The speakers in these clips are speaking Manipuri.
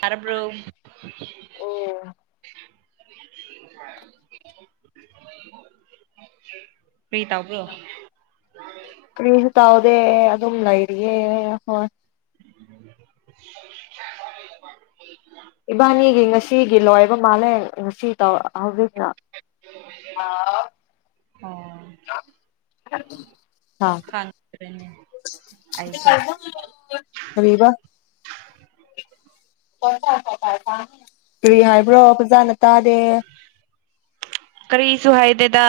ꯇꯥꯔꯕ꯭ꯔꯣ ꯑꯣ ꯀꯔꯤ ꯇꯧꯕꯔꯣ ꯀꯔꯤꯁꯨ ꯇꯧꯗꯦ ꯑꯗꯨꯝ ꯂꯩꯔꯤꯌꯦ ꯍꯣꯏ [unintelligible] ꯏꯕꯥꯅꯤꯒꯤ ꯉꯁꯤꯒꯤ ꯂꯣꯏꯕ ꯃꯥꯜꯂꯦ ꯉꯁꯤ ꯗꯣ ꯍꯧꯖꯤꯛ [unintelligible] ꯈꯪꯗ꯭ꯔꯦꯅꯦ ꯑꯩꯗꯤ ꯀꯔꯤꯕ ꯇꯥꯏ ꯀ ꯀꯔꯤ ꯍꯥꯏꯕ꯭ꯔꯣ ꯐꯖꯅ ꯇꯥꯗꯦ ꯇ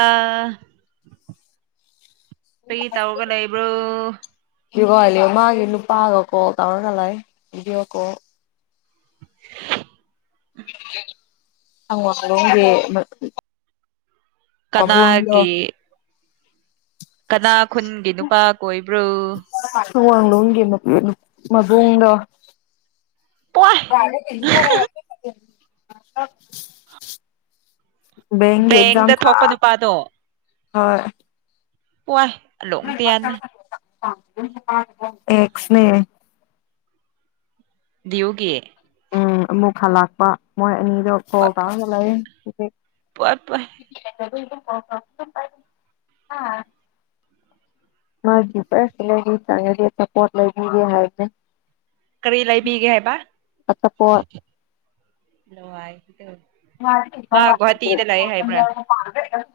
ꯀꯔꯤ ꯇꯧꯔꯒ ꯂꯩꯕ꯭ꯔꯣ ꯌꯒ ꯃꯥꯒꯤ ꯅꯨꯨꯄꯥꯒ ꯀꯣꯜ ꯇꯧꯔꯒ ꯂꯩ ꯚꯤꯗꯤꯌꯣ ꯀꯣꯜ [inaudible] ꯑꯋꯥꯡꯂꯣꯝꯒꯤ ꯀꯅꯥꯒꯤ ꯀꯅꯥ ꯈꯨꯟꯒꯤ ꯅꯨꯄꯥ ꯀꯣꯏꯕ꯭ꯔꯣ ꯁꯋꯥꯥꯡꯂꯣꯟꯒꯤ ꯃꯕꯨꯡꯗꯣ ꯄꯣꯏ [unintelligible] ꯕꯦꯡꯒꯤ ꯑꯦꯛꯖꯥꯝ ꯕꯦꯡꯗ ꯊꯥ ꯊꯣꯛꯄ ꯅꯨꯄꯥꯗꯣ ꯍꯣꯏ ꯋꯥꯏ ꯂꯣꯡ ꯄꯤꯌꯥꯅ ꯑꯀꯁ꯭ꯅꯦ ꯗꯒꯦ ꯎꯝ ꯑꯃꯨꯛ ꯍꯜꯂꯛꯄ ꯃꯣꯏ ꯑꯅꯤ ꯈꯣ ꯀꯒꯂ ꯎ [unintelligible] ꯄꯨꯄ ꯑ ꯃꯥꯒꯤꯗꯤ ꯆꯪꯅꯗꯤ ꯑꯄꯣꯠ ꯂꯩꯕꯤꯒꯦ ꯍꯥꯏꯕꯅꯦ ꯀꯔꯤ ꯂꯩꯕꯤꯒꯦ ꯍꯥꯏꯕ ꯑꯆꯥꯄꯣꯠ ꯃꯥ ꯃ ꯒꯨꯍꯥꯇꯤꯗ ꯂꯩ ꯍꯥꯏꯕ꯭ꯔꯥ ꯄꯥ꯭ꯔ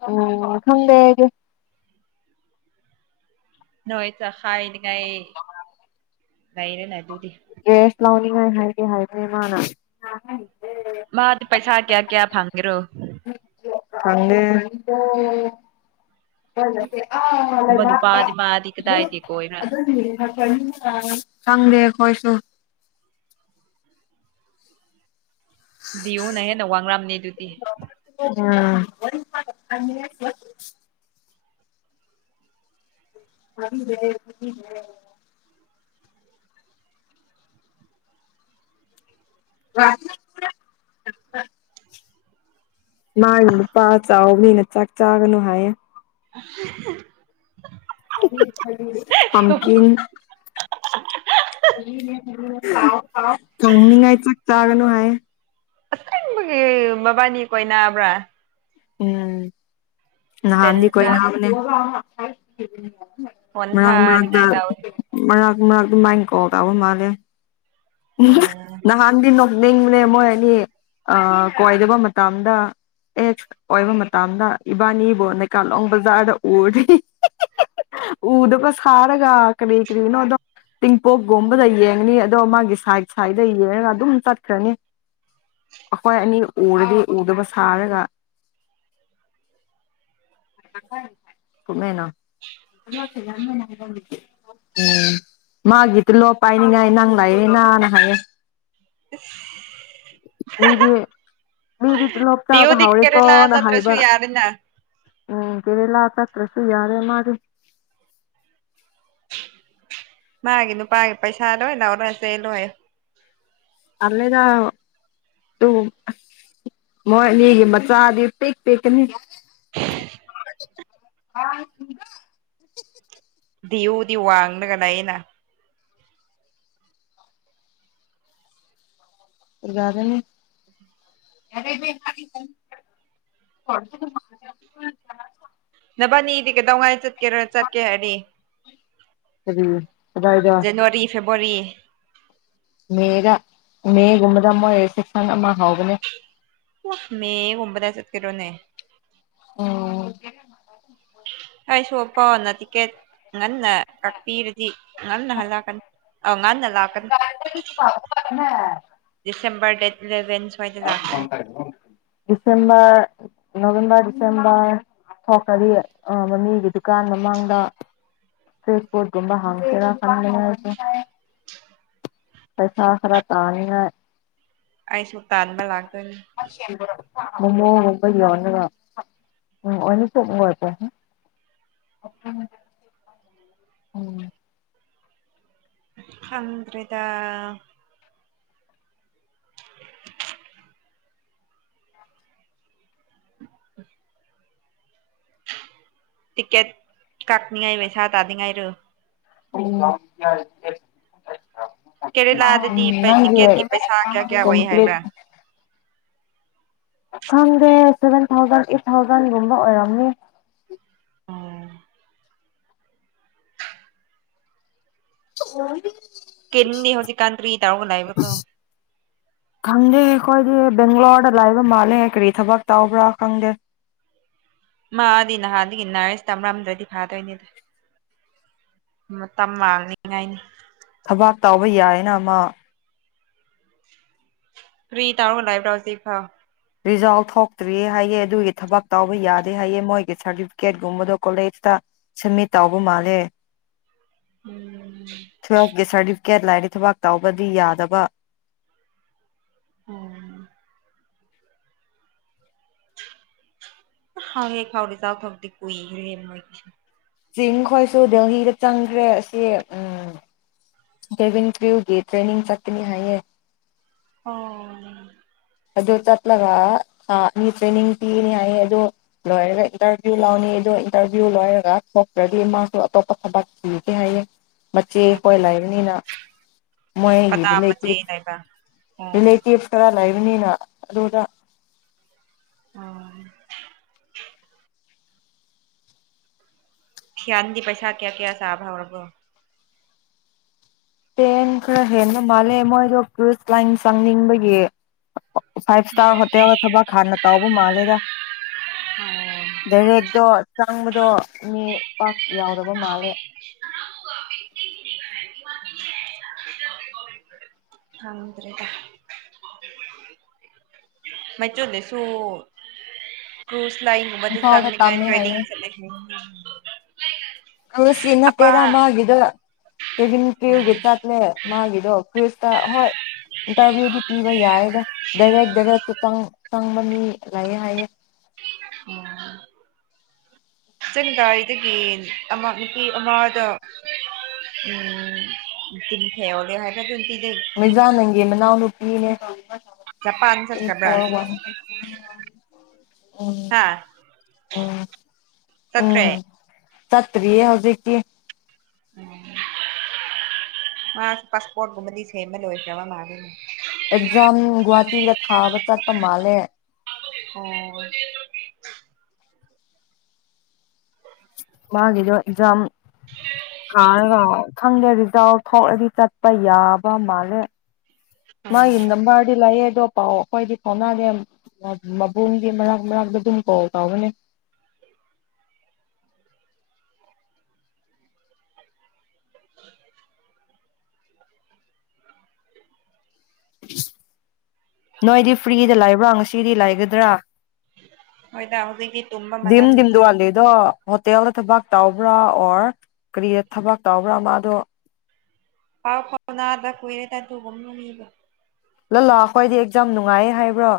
ꯎꯝ ꯍꯗꯦꯒꯦ ꯅꯣꯢꯗ ꯀꯥꯌꯦꯗꯤ ꯀꯥꯌꯦ ꯅꯩꯔꯦꯅꯦ ꯑꯗꯨꯗꯤ ꯅꯨꯡꯉꯥꯏ ꯍꯥꯏꯗꯦ ꯍꯥꯏꯗꯅꯦ ꯃꯥꯅ ꯃꯥꯗꯤ ꯄꯩꯁꯥ ꯀꯌꯥ ꯀꯌꯥ ꯐꯪꯉꯦ ꯑꯗꯨ꯭ꯔꯣ ꯐꯪꯂꯦ ꯦ ꯑꯄ ꯒꯨꯝꯕ ꯅꯨꯄꯥꯗꯤ ꯃꯥꯗꯤ ꯀꯗꯥꯏꯗꯤ ꯀꯣꯏꯕ꯭ꯔꯥ ꯑꯗꯨ ꯑꯗꯨ ꯁꯗꯦꯣꯏꯁꯨꯁꯨ ꯌꯨꯅꯦ ꯅ ꯋꯥꯡꯔꯝꯅꯤꯗꯨꯇꯤ ꯑꯥ ꯀꯗ ꯑ ꯃꯥꯒꯤ ꯅꯨꯄꯥ ꯆꯥꯎꯕꯅꯤꯅ ꯆꯥꯛ ꯆꯥꯒꯅꯨ ꯍꯥꯏꯌꯣ [unintelligible] ꯍꯪꯀꯤꯟ ꯀꯧꯅꯤꯉꯥꯏ ꯆꯥꯛ ꯆꯒꯅꯨ ꯍꯥꯏꯌꯦ ꯑꯁꯦꯡꯕꯒꯤ ꯃꯕꯥꯅꯤ ꯀꯣꯏ ꯅꯥꯕ꯭ꯔꯥ ꯎꯝ ꯅꯍꯥꯥꯟꯅꯤ ꯀꯣꯏ ꯗꯦꯟꯖꯔ ꯅꯍꯥ ꯆ ꯃꯔꯥꯡ ꯃꯔꯥꯡꯗ ꯍꯣꯟꯊꯥꯅꯤꯡꯉꯥꯏ ꯇꯧꯋꯦ ꯃꯔꯥꯡ ꯑꯗꯨ ꯃꯥꯏꯀꯒꯕ ꯃꯥꯂꯦ ꯎꯝ ꯅ ꯍꯟ ꯅꯤꯡꯕꯅꯦ ꯃꯣꯏ ꯑꯅꯤ ꯀꯣꯏꯗꯕ ꯃꯇꯝꯗ ꯑꯦ ꯑꯣꯏꯕ ꯃꯇꯝꯗ ꯏꯕꯥꯅꯤꯕꯨ ꯅꯩꯀꯥꯂꯣꯡ ꯕꯖꯥꯔꯗ ꯎꯔꯤ ꯎꯗꯕ ꯁꯥꯔꯒ ꯀꯕꯤ ꯀꯔꯤꯅꯣꯗꯣ ꯇꯤꯡꯄꯣꯛꯒꯦꯝꯕꯗ ꯌꯦꯡꯉꯅꯤ ꯑꯗꯣ ꯃꯥꯒꯤ ꯁꯥꯏꯠ ꯁꯥꯏꯗ ꯌꯦꯡꯉꯒ ꯑꯗꯨꯝ ꯆꯠꯈ꯭ꯔꯅꯤ ꯑꯩꯈꯣꯏ ꯑꯅꯤ ꯎꯔꯗꯤ ꯎꯗꯕ ꯁꯥꯔꯒ ꯀꯃꯥꯏꯅ [unintelligible] ꯎꯝ ꯃꯥꯒꯤꯗꯨꯂꯣ ꯄꯥꯏꯅꯤꯡꯉꯥꯏ ꯅꯪꯂꯥꯏꯌꯦꯅꯥꯅ ꯍꯥꯏꯌꯦ ꯃꯤꯗꯤ ꯃꯤꯗꯤ ꯇꯨꯂꯣꯞ ꯍꯥꯎꯔꯦ [unintelligible] ꯂ ꯆꯠꯇ꯭ꯔꯁꯨꯨ ꯌꯥꯔꯦꯅ ꯎꯝ ꯀꯦꯔꯦꯂꯥ ꯆꯠꯇꯠꯇ꯭ꯔꯁꯨ ꯌꯥꯔꯦ ꯃꯥꯗꯤ ꯃꯥꯒꯤ ꯅꯨꯄꯥꯒꯤ ꯄꯩꯁꯥ ꯂꯣꯏ ꯂꯥꯎꯔꯁꯦ ꯂꯣꯏ ꯑꯜꯂꯦꯗ ꯇꯨ ꯃꯣꯏ ꯑꯅꯤꯒꯤ ꯃꯆꯥꯗꯤ ꯄꯤꯛ ꯄꯤꯛꯀꯅꯤ ꯗꯤꯌꯨꯗꯤ ꯋꯥꯡꯅꯒꯅꯥꯏꯌꯦꯅ ꯖꯗꯅꯤ ꯅꯕꯅꯤꯗꯤ ꯀꯩꯗꯧꯉꯥꯏ ꯆꯠ ꯀꯦꯔ ꯆꯠꯀꯦ ꯍꯥꯏꯗꯤ [unintelligible] ꯖꯟꯋꯥꯔꯤ ꯐꯦꯕ ꯋꯥꯔꯤ ꯃꯦꯗ ꯃꯦꯒꯨꯝꯕꯗ ꯑꯃ ꯁꯦꯛꯁꯟ ꯑꯃ ꯍꯥꯎꯕꯅꯦ ꯋꯥ ꯃꯦ ꯒꯨꯝꯕꯗ ꯆꯥꯠꯀꯗꯣꯏꯅꯦ ꯑꯎ ꯑꯩ ꯁꯣꯛꯄꯅ ꯇꯤꯛꯀꯦꯠ ꯉꯟꯅ ꯀꯛꯄꯤꯔꯗꯤ ꯉꯥꯟꯅ ꯍꯜꯂꯜꯛꯀꯅꯤ ꯑ ꯉꯥꯅꯜ [unintelligible] ꯁꯦꯝꯕꯥꯔ ꯗꯦꯠ ꯏꯂꯥꯕꯦꯟ [unintelligible] ꯁꯦꯝꯕꯔ ꯅꯣꯕꯦꯝꯕꯔ ꯗꯤꯁꯦꯝꯕꯔ ꯊꯣꯛꯈꯔꯗꯤ ꯑꯥ ꯃꯃꯤꯒꯤ ꯗꯨꯀꯥꯟ ꯃꯃꯥꯡꯗ ꯐꯔꯤꯁ ꯐꯨꯔ ꯒꯨꯝꯕ ꯍꯥꯡꯁꯦꯔꯥ ꯈꯪꯅꯤꯡꯉꯥꯏ ꯄꯩꯁꯥ ꯈꯔ ꯇꯥꯅꯤꯡꯉꯥꯏ ꯑꯩꯁꯨ ꯇꯥꯥꯟꯕ ꯂꯥꯛ [inaudible] ꯃꯣꯃꯣ ꯒꯨꯝꯕ ꯌꯣꯟꯅꯕ [unintelligible] ꯈꯪꯗ꯭ꯔꯦꯗ [unintelligible] ꯇꯤꯀꯦꯠ ꯀꯥꯛꯅꯤꯡꯉꯥꯏ ꯄꯩꯁꯥꯇꯗꯤꯉꯥꯏꯔꯣ ꯎꯝ ꯀꯦꯔꯦꯂꯥꯗꯗꯤ ꯄꯩ ꯇꯤꯛꯀꯦꯠꯀꯤ ꯄꯩꯁꯥ ꯀꯌꯥ ꯀꯌꯥ ꯑꯣꯏ ꯍꯥꯏꯕ꯭ꯔꯥ ꯀꯝꯄ꯭ꯂꯤꯠ ꯈꯪꯗꯦ ꯁꯚꯦꯟ ꯊꯥꯎꯖꯟ ꯑꯩꯏꯠ ꯊꯥꯎꯖꯟꯒꯨꯝꯕ ꯑꯣꯏꯔꯝꯅꯤ [inaudible] ꯀꯤꯟꯗꯤ ꯍꯧꯖꯤꯛꯀꯥꯟ ꯀꯔꯤ ꯇꯥꯎꯕ ꯂꯩꯕꯀꯣ ꯈꯪꯗꯦ ꯑꯩꯈꯣꯏꯗꯤ ꯕꯦꯡꯒ꯭ꯂꯣꯔꯗ ꯂꯥꯛꯕ ꯃꯥꯜꯂꯦ ꯀꯔꯤ ꯊꯕꯛ ꯇꯧꯕ꯭ꯔꯥ ꯈꯪꯗꯦ ꯃꯥꯗꯤ ꯅꯍꯥꯟꯗꯒꯤ ꯅꯥꯔꯁ ꯇꯝꯔꯝꯗ꯭ꯔꯗꯤ ꯐꯥꯗꯣꯏꯅꯤꯗ ꯃꯇꯝ ꯃꯥꯡꯅꯤꯡꯉꯥꯏꯅꯤ ꯊꯕꯥꯛ ꯇꯥꯎꯕ ꯌꯥꯏꯅ ꯑꯃ ꯀꯔꯤ ꯇꯥꯔꯒ ꯂꯕ꯭ꯔꯥꯎꯁꯤꯐꯥ ꯔꯤꯖꯥꯎꯜ ꯊꯣꯛꯇ꯭ꯔꯤꯌꯦ ꯍꯥꯏꯑꯦ ꯑꯗꯨꯒꯤ ꯊꯕꯛ ꯇꯥꯎꯧꯕ ꯌꯥꯗꯦ ꯍꯥꯏꯑꯦ ꯃꯣꯏꯒꯤ ꯁꯥꯔꯇꯤꯐꯤꯀꯦꯠꯒꯨꯝꯕꯗꯣ ꯀꯣꯂꯦꯖꯇ ꯁꯝꯃꯤꯠ ꯇꯧꯕ ꯃꯥꯜꯂꯦ ꯎꯝ ꯊꯣꯏ ꯑꯦ ꯁꯥ ꯀꯌꯥꯗ ꯂꯥꯏꯔꯤ ꯊꯕꯥꯛ ꯇꯥꯎꯕꯗꯤ ꯌꯥꯗꯕ ꯑꯣꯝ ꯍꯥꯎꯦ ꯈꯥꯎꯔꯤ ꯆ ꯊ ꯍꯧꯗꯤ ꯀꯏ ꯔꯦ ꯆꯤꯡ ꯈꯣꯏꯁꯨ ꯗꯦꯜꯍꯤꯗ ꯆꯪꯈ꯭ꯔꯦ ꯑꯁꯤ ꯀꯦꯚꯟ ꯀ꯭ꯌꯨꯒꯤ ꯇ꯭ꯔꯦꯅꯤꯡ ꯆꯠꯀꯅꯤ ꯍꯥꯏꯌꯦ ꯑꯣ ꯑꯗꯨ ꯆꯠꯂꯒ ꯊꯥ ꯑꯅꯤ ꯇ꯭ꯔꯦꯅꯤꯡ ꯄꯤꯅꯤ ꯍꯥꯏꯌꯦ ꯑꯗꯨ ꯂꯣꯏꯔꯒ ꯏꯟꯇꯔꯚꯤꯌꯨ ꯂꯧꯅꯤ ꯑꯗꯨ ꯏꯟꯇꯔꯚꯤꯌꯨ ꯂꯣꯏꯔꯒ ꯊꯣꯛꯇ꯭ꯔꯗꯤ ꯃꯥꯁꯨ ꯑꯇꯣꯞꯄ ꯊꯕꯛ ꯄꯤꯒꯦ ꯍꯥꯏꯌꯦꯦ ꯃꯆꯦꯈꯣꯏ ꯂꯩꯕꯅꯤꯅ ꯃꯣꯏꯒꯤ ꯀꯅꯥ ꯃꯆꯦ ꯔꯤꯂꯦꯇꯤꯚ ꯂꯩꯕ ꯑꯣ ꯔꯤꯂꯦꯇꯤꯚ ꯈꯔ ꯂꯩ ꯌꯅꯤꯅ ꯑꯗꯨꯣꯗꯥ ꯑꯣ ꯁꯌꯥꯟꯗꯤ ꯄꯩꯁꯥ ꯀꯌꯥ ꯀꯌꯥ ꯁꯥꯕꯔꯔꯕꯣ ꯇꯦꯟ ꯈꯔ ꯍꯦꯟꯕ ꯃꯥꯜꯂꯦ ꯃꯣꯏꯗꯣ ꯀ꯭ꯔꯨꯖ ꯂꯥꯏꯟ ꯆꯪꯅꯤꯡꯕꯒꯤ ꯐꯥꯏꯚ ꯏꯁꯇꯥꯔ ꯍꯣꯇꯦꯜꯗ ꯊꯕꯛ ꯍꯥꯟꯅ ꯇꯥꯎꯕ ꯃꯥꯜꯂꯦꯗ ꯗꯥꯏꯔꯦꯛꯇꯣ ꯆꯪꯕꯗꯣ ꯃꯤ ꯌꯥꯎꯗꯕꯣ ꯃꯥꯂꯦ ꯊꯗ꯭ꯔꯦꯗ ꯃꯆꯨꯗꯁꯨꯣ ꯀ ꯂꯥꯏꯟ ꯃ ꯏꯝꯐꯥꯜꯗ ꯆꯥꯡꯂꯤꯥꯏ ꯇꯝꯃꯦ ꯇ꯭ꯔꯦꯅꯤꯡ ꯍꯥꯏꯌꯦ ꯆ ꯂꯩ ꯎ ꯀꯁꯤ ꯏꯅ ꯇꯦꯔꯃ ꯍꯥꯏꯒꯗ ꯀꯦꯕꯤꯤꯟ ꯄ꯭ꯤꯌ ꯒꯤꯦꯠꯇꯠꯂꯦ ꯃꯥꯒꯤꯗꯣ ꯀꯁꯇ ꯍꯣꯏ ꯏꯟꯇꯔꯚꯤꯌꯨꯗꯤ ꯄꯤꯕ ꯌꯥꯏꯦꯗ ꯗꯥꯏꯔꯦꯛ ꯗꯥꯏꯔꯦ ꯆꯪꯕ ꯃꯤ ꯂꯩꯑꯦ ꯍꯥꯏꯌꯦꯦ ꯎꯝ ꯆꯪꯗꯥꯏꯗꯒꯤ ꯅꯨꯄꯤ ꯑꯃꯗ ꯎꯝ ꯇꯤꯟꯊꯩꯍꯣꯜꯂꯦ ꯍꯥꯏꯔ ꯑꯗꯨ ꯃꯖꯥ ꯅꯪꯒꯤ ꯃꯅꯥꯑꯣꯅꯨꯄꯤ ꯃꯤꯅꯦ ꯍ ꯆꯖꯄꯥꯟ ꯆꯈ꯭ꯔꯕ꯭ꯔꯥ ꯎꯝ ꯍꯥꯥ ꯎꯝ ꯆꯈ꯭ꯔꯦ ꯇꯠꯇꯔꯤꯌꯦ ꯍꯧꯖꯤꯛꯀꯤ ꯎ ꯃꯥ ꯄꯥꯁꯄꯣꯔꯠ꯭ ꯀꯨꯝꯕꯗꯤ ꯁꯦꯝꯕꯥ ꯂꯣꯏꯈꯔ꯭ꯕ ꯃꯜꯂꯤꯅꯦ ꯑꯦꯛꯖꯥꯝ ꯒꯨꯍꯥꯇꯤꯗ ꯊꯥꯕ ꯆꯠꯄ ꯃꯥꯜꯂꯦ ꯑꯣ ꯃꯥꯒꯤꯗꯣ ꯑꯦꯛꯖꯥꯝ ꯊꯥꯔꯒ ꯈꯪꯗꯦ ꯔꯤꯖꯗꯥꯥꯎ ꯊꯣꯛꯂꯗꯤ ꯆꯠꯄ ꯌꯥꯕ ꯃꯥꯜꯂꯦ ꯑꯣ ꯃꯥꯒꯤ ꯅꯝꯕꯔꯗꯤ ꯂꯩꯑ ꯑꯗꯣ ꯄꯥꯎ ꯑꯩꯈꯣꯏꯗꯤ ꯐꯥꯎꯅꯅꯦ ꯃꯕꯨꯡꯗꯤ ꯃꯔꯛ ꯃꯔꯛꯇ ꯑꯗꯨꯝ ꯀꯣꯜ ꯇꯧꯔꯅꯤ ꯅꯣꯏꯗꯤ ꯐ꯭ꯔꯤꯗ ꯂꯥꯏꯕ꯭ꯔꯥ ꯉꯁꯤꯗꯤ ꯂꯥꯏꯒꯗ꯭ꯔꯥ ꯍꯣꯏꯗ ꯍꯧꯖꯤꯛꯀꯤ ꯇꯨꯝꯕ ꯃꯇꯝꯅꯤꯣꯏ ꯗꯤꯝꯗꯣꯋꯥꯂꯤꯗꯣ ꯍꯣꯇꯦꯜꯗ ꯊꯕꯛ ꯇꯕ꯭ꯔꯥ ꯑꯣꯔ ꯀꯔꯤꯗ ꯊꯕꯛ ꯇꯕ꯭ꯔꯥ ꯃꯥꯗꯣ ꯄꯥꯎ ꯐꯥꯎꯅ ꯑꯗ ꯀꯣꯏꯔꯦ ꯇ ꯇꯒꯝꯅ ꯂꯥꯛ ꯑꯩꯈꯣꯏꯗꯤ ꯑꯦꯛꯖꯥꯝ ꯅꯨꯡꯉꯥꯏ ꯍꯥꯏꯕ꯭ꯔꯣ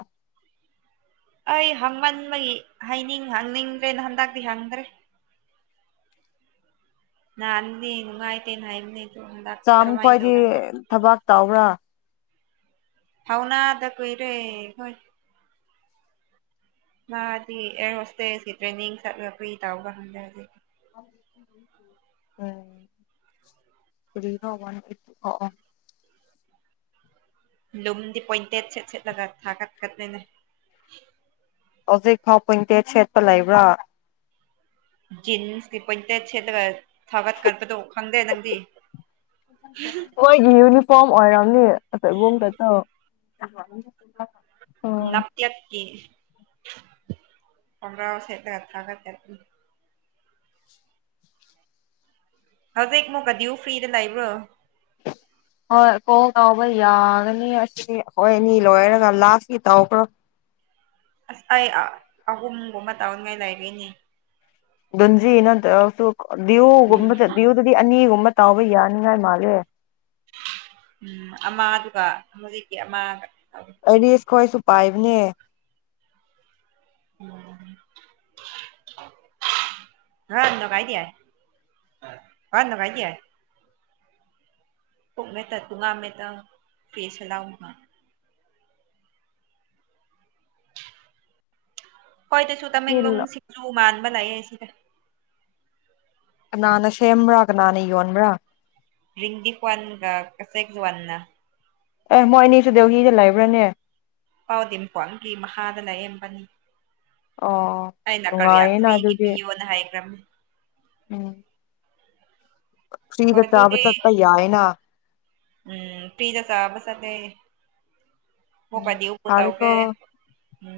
ꯑꯩ ꯍꯪꯃꯟꯕꯒꯤ ꯍꯥꯏꯅꯤꯡ ꯍꯪꯅꯤꯡꯗ꯭ꯔꯦꯅ ꯍꯟꯗꯛꯇꯛꯇꯤ ꯍꯪꯗ꯭ꯔꯦ ꯍꯥꯟꯅꯤꯦ ꯅꯨꯡꯉꯥꯏꯇꯦꯅ ꯍꯥꯏꯕꯅꯤ ꯆꯥꯃ ꯈ꯭ꯋꯥꯏꯗꯤ ꯊꯕꯥꯛ ꯇꯥꯎꯕ꯭ꯔꯥ ꯐꯥꯎꯅꯥꯗ ꯀꯨꯣꯏꯔꯦ ꯍꯣꯏ ꯃꯥꯗꯤ ꯑꯦꯔ ꯍꯣꯁꯇꯦꯜꯁꯤ ꯇ꯭ꯔꯦꯅꯤꯡ ꯆꯠꯂꯒ ꯀꯔꯤ ꯇꯥꯎꯕꯔ ꯈꯪꯗꯦ ꯍꯧꯖꯤꯛ ꯎꯝ [unintelligible] ꯂꯨꯝꯗꯤ ꯄꯣꯏꯟꯇꯦꯠ ꯁꯦꯠ ꯁꯦꯠꯂꯒ ꯊꯥꯒꯠꯀꯠꯅꯤꯅ ꯍꯧꯖꯤꯛ ꯐꯥꯎ ꯄꯣꯏꯟꯇꯦꯠ ꯁꯦꯠꯄ ꯂꯩꯕ꯭ꯔꯥ ꯖꯤꯟꯁ ꯀꯤ ꯄꯣꯏꯟꯇꯦꯠ ꯁꯦꯠꯂꯒꯥ ꯃꯣꯏꯒꯤ ꯌꯨꯅꯤꯐꯣꯔꯝ ꯑꯣꯏꯔꯝꯅꯤ [unintelligible] [unintelligible] ꯑꯣ [unintelligible] ꯈꯣꯡꯒꯔꯥꯎ ꯁꯦꯠꯂꯒꯥ [unintelligible] ꯍꯧꯖꯤꯥꯛ ꯃꯨꯛꯀꯥ ꯗꯤꯌꯨ ꯐ꯭ꯔꯤꯗ ꯂꯩꯕ꯭ꯔꯣ ꯍꯣꯏ ꯀꯣꯜ ꯇꯎꯕ ꯌꯥꯒꯅꯤ ꯑꯁꯤ ꯑꯩꯈꯣꯏ ꯑꯅꯤ ꯂꯣꯏꯔꯒ ꯂꯥꯁꯀꯤ ꯇꯥꯎꯈ꯭ꯔꯣ ꯑꯁ ꯑꯩ ꯑꯍꯨꯝꯒꯨꯝꯕ ꯇꯧꯅꯤꯡꯉꯥꯏ ꯂꯩꯔꯤꯅꯦ [unintelligible] ꯗꯤꯌꯨꯒꯨꯝꯕꯗ ꯗꯤ꯭ꯌꯨꯗꯗꯤ ꯑꯅꯤꯒꯨꯝꯕ ꯇꯥꯎꯕ ꯌꯥꯅꯤꯉꯥꯏ ꯃꯥꯜꯂꯦ ꯎꯝ ꯑꯃꯥꯗꯨꯒ ꯍꯧꯖꯤꯛꯀꯤ ꯑꯃꯒ ꯑꯥꯏꯔꯤꯁ ꯈꯣꯏꯁꯨ ꯄꯥꯏꯕꯅꯦ [unintelligible] [unintelligible] ꯑꯩꯈꯣꯏꯗꯁꯨ ꯑꯁꯤ ꯇꯃꯦꯡꯂꯣꯡ ꯁꯤꯡꯖꯨ ꯃꯥꯟ ꯕꯂꯩꯇꯦ ꯁꯤꯗ ꯀꯅꯥꯅꯥ ꯁꯦꯝꯕꯔꯥ ꯀꯅꯥꯅ ꯌꯣꯟꯕꯔꯥ [unintelligible] ꯋꯥꯟꯅꯥ ꯑꯦ ꯃꯣꯏ ꯑꯅꯤꯁꯨꯨ ꯗꯦꯜꯍꯤꯗ ꯂꯩꯕ꯭ꯔꯥꯅꯦ [unintelligible] ꯃꯈꯥꯗ ꯂꯥꯌꯦ ꯃꯕꯥꯟꯅꯤ ꯑꯣ ꯑꯩꯅ ꯀꯔꯤ ꯅꯨꯡꯉꯥꯏꯌꯦꯅ ꯑꯈ꯭ꯔꯤꯒꯤ ꯑꯗꯨꯗꯤ ꯄꯌꯣꯅ ꯍꯥꯏꯈ꯭ꯔꯝꯃꯤ ꯎꯝ ꯍꯣꯏ ꯐꯔꯤꯗ ꯆꯥꯕ ꯑꯗꯨꯗꯤ ꯆꯄ ꯌꯥꯌꯦꯅ ꯎꯝ ꯄꯤꯖ ꯆꯕ ꯆꯠꯂꯦ ꯎꯝ ꯐꯔꯦꯀꯣ [unintelligible] ꯎꯝ